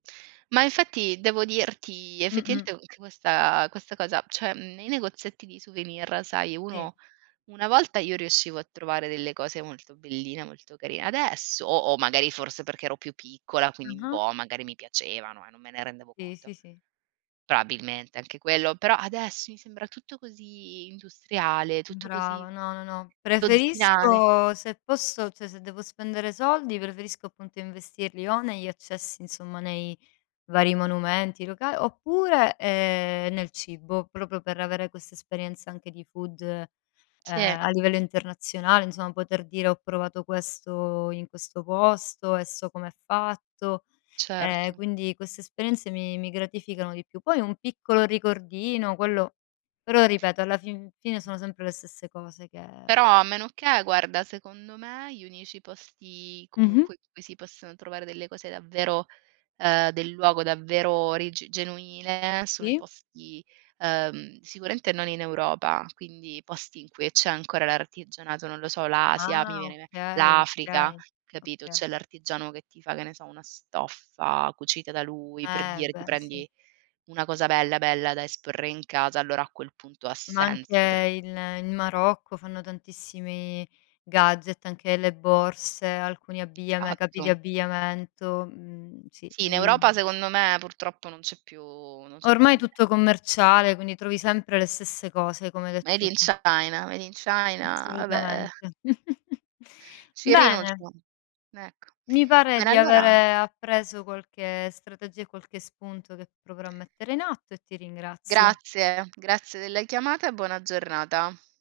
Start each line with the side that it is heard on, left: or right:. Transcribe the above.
right: Ma infatti devo dirti
left: Mh-mh.
right: effettivamente che questa questa cosa, cioè, mhmm, i negozietti di souvenir sai
left: Sì.
right: uno una volta io riuscivo a trovare delle cose molto belline, molto carine, adesso o o magari forse perché ero più piccola, quindi
left: Ah-ah.
right: boh, magari mi piacevano e non me ne rendevo
left: Sì,
right: conto,
left: sì, si.
right: probabilmente anche quello, però adesso mi sembra tutto così industriale, tutto così
left: Brava, no, no, no.
right: dozzinale.
left: Preferisco se posso cioè se devo spendere soldi, preferisco appunto investirli o negli accessi insomma nei vari monumenti loca oppure, ehm, nel cibo proprio per avere questa esperienza anche di food
right: Sì.
left: a livello internazionale, insomma poter dire: "Ho provato questo in questo posto e so com'è fatto." E
right: Certo.
left: quindi queste esperienze mi mi gratificano di più. Poi un piccolo ricordino, quello però ripeto alla fin fine
right: Mh.
left: sono sempre le stesse cose che
right: Però a meno che guarda, secondo me gli unici posti
left: Mh-mh.
right: comunque in cui si possono trovare delle cose davvero, ehm, del luogo, davvero origi genuine sono i
left: Sì.
right: posti, uhm, sicuramente non in Europa, quindi posti in cui c'è ancora l'artigianato, non lo so, l'Asia, mi
left: Ah
right: viene in me
left: okay,
right: l'Africa,
left: okay,
right: capito?
left: oka
right: C'è l'artigiano che ti fa, che ne so, una stoffa cucita da lui, per
left: Eh
right: dirti
left: beh sì.
right: prendi una cosa bella, bella da esporre in casa, allora a quel punto ha
left: Ma anche
right: senso per
left: il in Marocco fanno tantissimi gadget, anche le borse, alcuni abbigliame capi di
right: Esatto.
left: abbigliamento, mhmm, sì
right: Sì, in Europa
left: lì
right: secondo me purtroppo non c'è più non c'è più
left: Ormai
right: nie
left: tutto commerciale, quindi trovi sempre le stesse cose, come hai
right: Made
left: detto
right: in
left: tu.
right: China, made in China, vabbè eh.
left: Assolutamente.
right: Ci
left: Bene.
right: rinuncio, ecco.
left: Mi pare
right: Bene
left: di
right: allora
left: avere appreso qualche strategia e qualche spunto che proverò a mettere in atto e ti ringrazio.
right: Grazie, grazie della chiamata e buona giornata.